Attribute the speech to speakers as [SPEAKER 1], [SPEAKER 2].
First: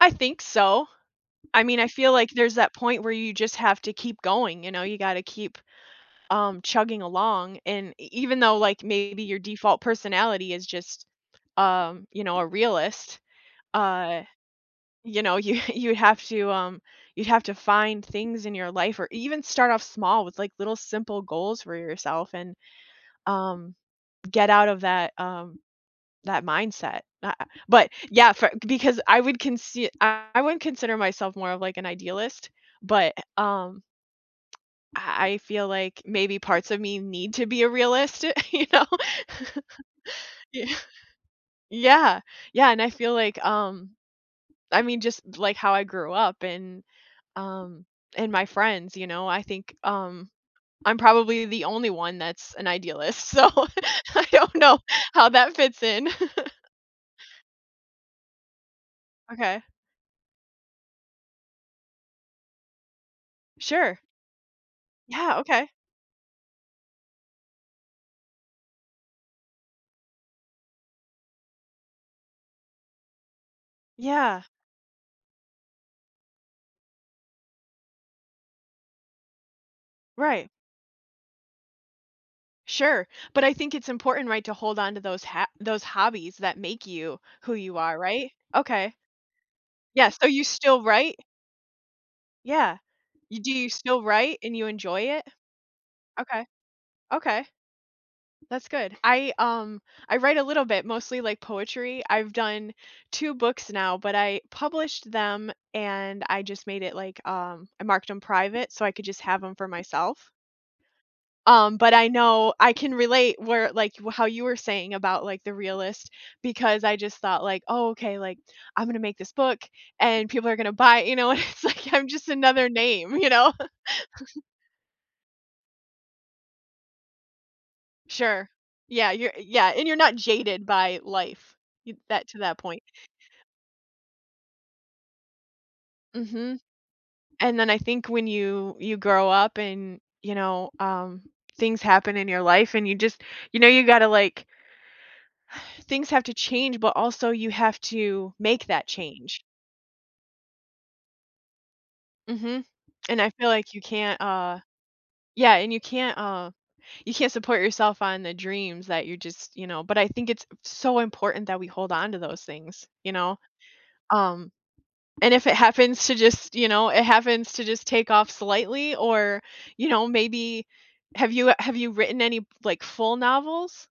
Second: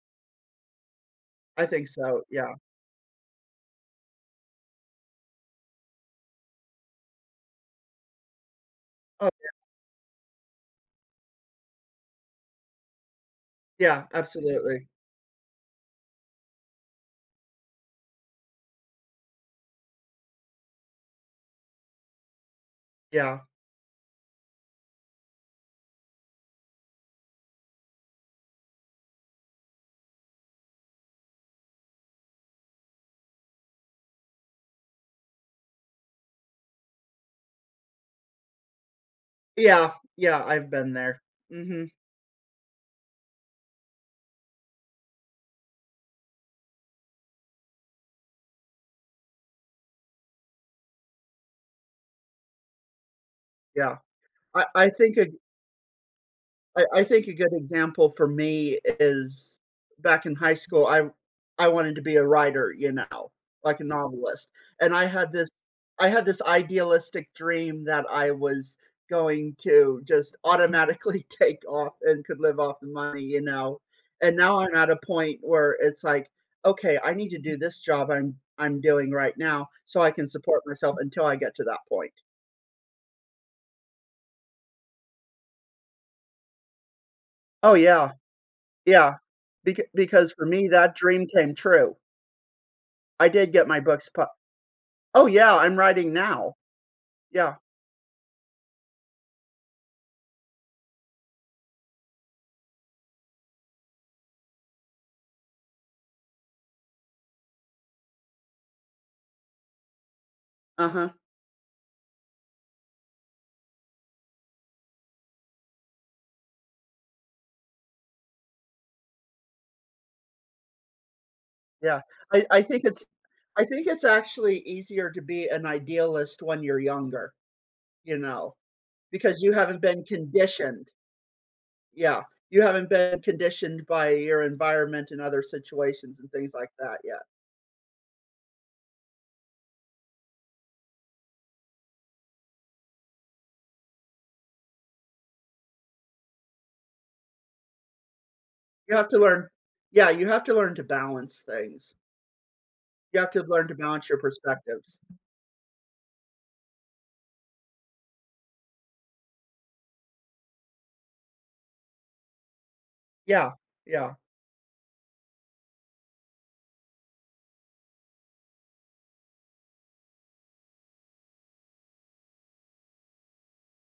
[SPEAKER 1] I think so. I
[SPEAKER 2] I
[SPEAKER 1] mean, I
[SPEAKER 2] think
[SPEAKER 1] feel
[SPEAKER 2] so,
[SPEAKER 1] like there's
[SPEAKER 2] yeah.
[SPEAKER 1] that point where you just have to keep going, you know, you gotta keep, um, chugging along and e even though like maybe
[SPEAKER 2] Oh,
[SPEAKER 1] your
[SPEAKER 2] yeah.
[SPEAKER 1] default personality is just, um, you know, a realist,
[SPEAKER 2] Yeah,
[SPEAKER 1] uh,
[SPEAKER 2] absolutely.
[SPEAKER 1] you know, you you have to, um, you'd have to find things in your life or even start off small with like little simple goals for yourself and,
[SPEAKER 2] Yeah.
[SPEAKER 1] um, get out of that, um, that mindset, a ah, but yeah, for because I would consi I wouldn't consider myself more of like an idealist, but um, I I feel like maybe parts of me need to be a realist, you know
[SPEAKER 2] Yeah, yeah, I've
[SPEAKER 1] Yeah.
[SPEAKER 2] been there. Mhm.
[SPEAKER 1] Yeah, yeah, and I feel like, um, I mean, just like how I grew up and, um, and my friends, you know, I think, um, I'm probably the only one that's an idealist, so,
[SPEAKER 2] Yeah.
[SPEAKER 1] I don't
[SPEAKER 2] I
[SPEAKER 1] know
[SPEAKER 2] I think
[SPEAKER 1] how
[SPEAKER 2] it
[SPEAKER 1] that fits in.
[SPEAKER 2] I I think a good example for me is
[SPEAKER 1] Okay.
[SPEAKER 2] back in high school, I I wanted to be a writer, you know, like a
[SPEAKER 1] Sure.
[SPEAKER 2] novelist, and I had
[SPEAKER 1] Yeah,
[SPEAKER 2] this
[SPEAKER 1] okay.
[SPEAKER 2] I had this idealistic dream that I was going to just automatically take off and could live off the money, you know, and
[SPEAKER 1] Yeah.
[SPEAKER 2] now I'm at a point where it's, like, okay, I need to do this job I'm I'm doing right now, so, I can
[SPEAKER 1] Right.
[SPEAKER 2] support myself until I get to that point.
[SPEAKER 1] Sure, but I think it's important, right, to hold on to those ha those hobbies that make you who
[SPEAKER 2] Oh
[SPEAKER 1] you are,
[SPEAKER 2] yeah,
[SPEAKER 1] right? Okay.
[SPEAKER 2] yeah, beca
[SPEAKER 1] Yes, so
[SPEAKER 2] because
[SPEAKER 1] you
[SPEAKER 2] for me
[SPEAKER 1] still
[SPEAKER 2] that
[SPEAKER 1] write?
[SPEAKER 2] dream came true.
[SPEAKER 1] Yeah,
[SPEAKER 2] I
[SPEAKER 1] you do
[SPEAKER 2] did get
[SPEAKER 1] you
[SPEAKER 2] my
[SPEAKER 1] still
[SPEAKER 2] books pu
[SPEAKER 1] write and you enjoy it?
[SPEAKER 2] Oh yeah, I'm writing
[SPEAKER 1] Okay.
[SPEAKER 2] now.
[SPEAKER 1] Okay.
[SPEAKER 2] Yeah.
[SPEAKER 1] That's good, I, um I write a little bit, mostly like poetry; I've done 2 books now, but I published them and I just made it, like, um I marked them private so I could just have 'em for myself.
[SPEAKER 2] Uh-huh.
[SPEAKER 1] Um, but I know I can relate where like y w how you were saying about like the realist because I just thought, like, "Oh, okay, like, I'm gonna make this book and people are gonna buy it," you know, and it's like
[SPEAKER 2] Yeah,
[SPEAKER 1] I'm just
[SPEAKER 2] I I
[SPEAKER 1] another
[SPEAKER 2] think it's
[SPEAKER 1] name, you know.
[SPEAKER 2] I think it's actually easier to be an idealist when you're younger, you
[SPEAKER 1] Sure,
[SPEAKER 2] know,
[SPEAKER 1] yeah, you're
[SPEAKER 2] because
[SPEAKER 1] y
[SPEAKER 2] you
[SPEAKER 1] yeah,
[SPEAKER 2] haven't
[SPEAKER 1] and you're
[SPEAKER 2] been
[SPEAKER 1] not jaded
[SPEAKER 2] conditioned.
[SPEAKER 1] by life y
[SPEAKER 2] Yeah,
[SPEAKER 1] that to that
[SPEAKER 2] you
[SPEAKER 1] point.
[SPEAKER 2] haven't been conditioned by your environment and other situations and things
[SPEAKER 1] Mhm.
[SPEAKER 2] like that, yeah.
[SPEAKER 1] And then I think when you you grow up and you know, um, things happen in your life and you just, you know, you gotta like. Things have to change, but also you have to make that
[SPEAKER 2] You have to
[SPEAKER 1] change.
[SPEAKER 2] learn yeah, you have to learn to balance things.
[SPEAKER 1] Mhm. And
[SPEAKER 2] You have
[SPEAKER 1] I
[SPEAKER 2] to
[SPEAKER 1] feel
[SPEAKER 2] learn to
[SPEAKER 1] like you
[SPEAKER 2] balance your
[SPEAKER 1] can't, uh
[SPEAKER 2] perspectives.
[SPEAKER 1] Yeah, and you can't, uh you can't support yourself on the dreams that you're just you know, but I think it's so important that we hold on to those things, you know,
[SPEAKER 2] Yeah, yeah.
[SPEAKER 1] um, and if it happens to just you know, it happens to just take off slightly, or, you know, maybe have you have you written any f like full novels?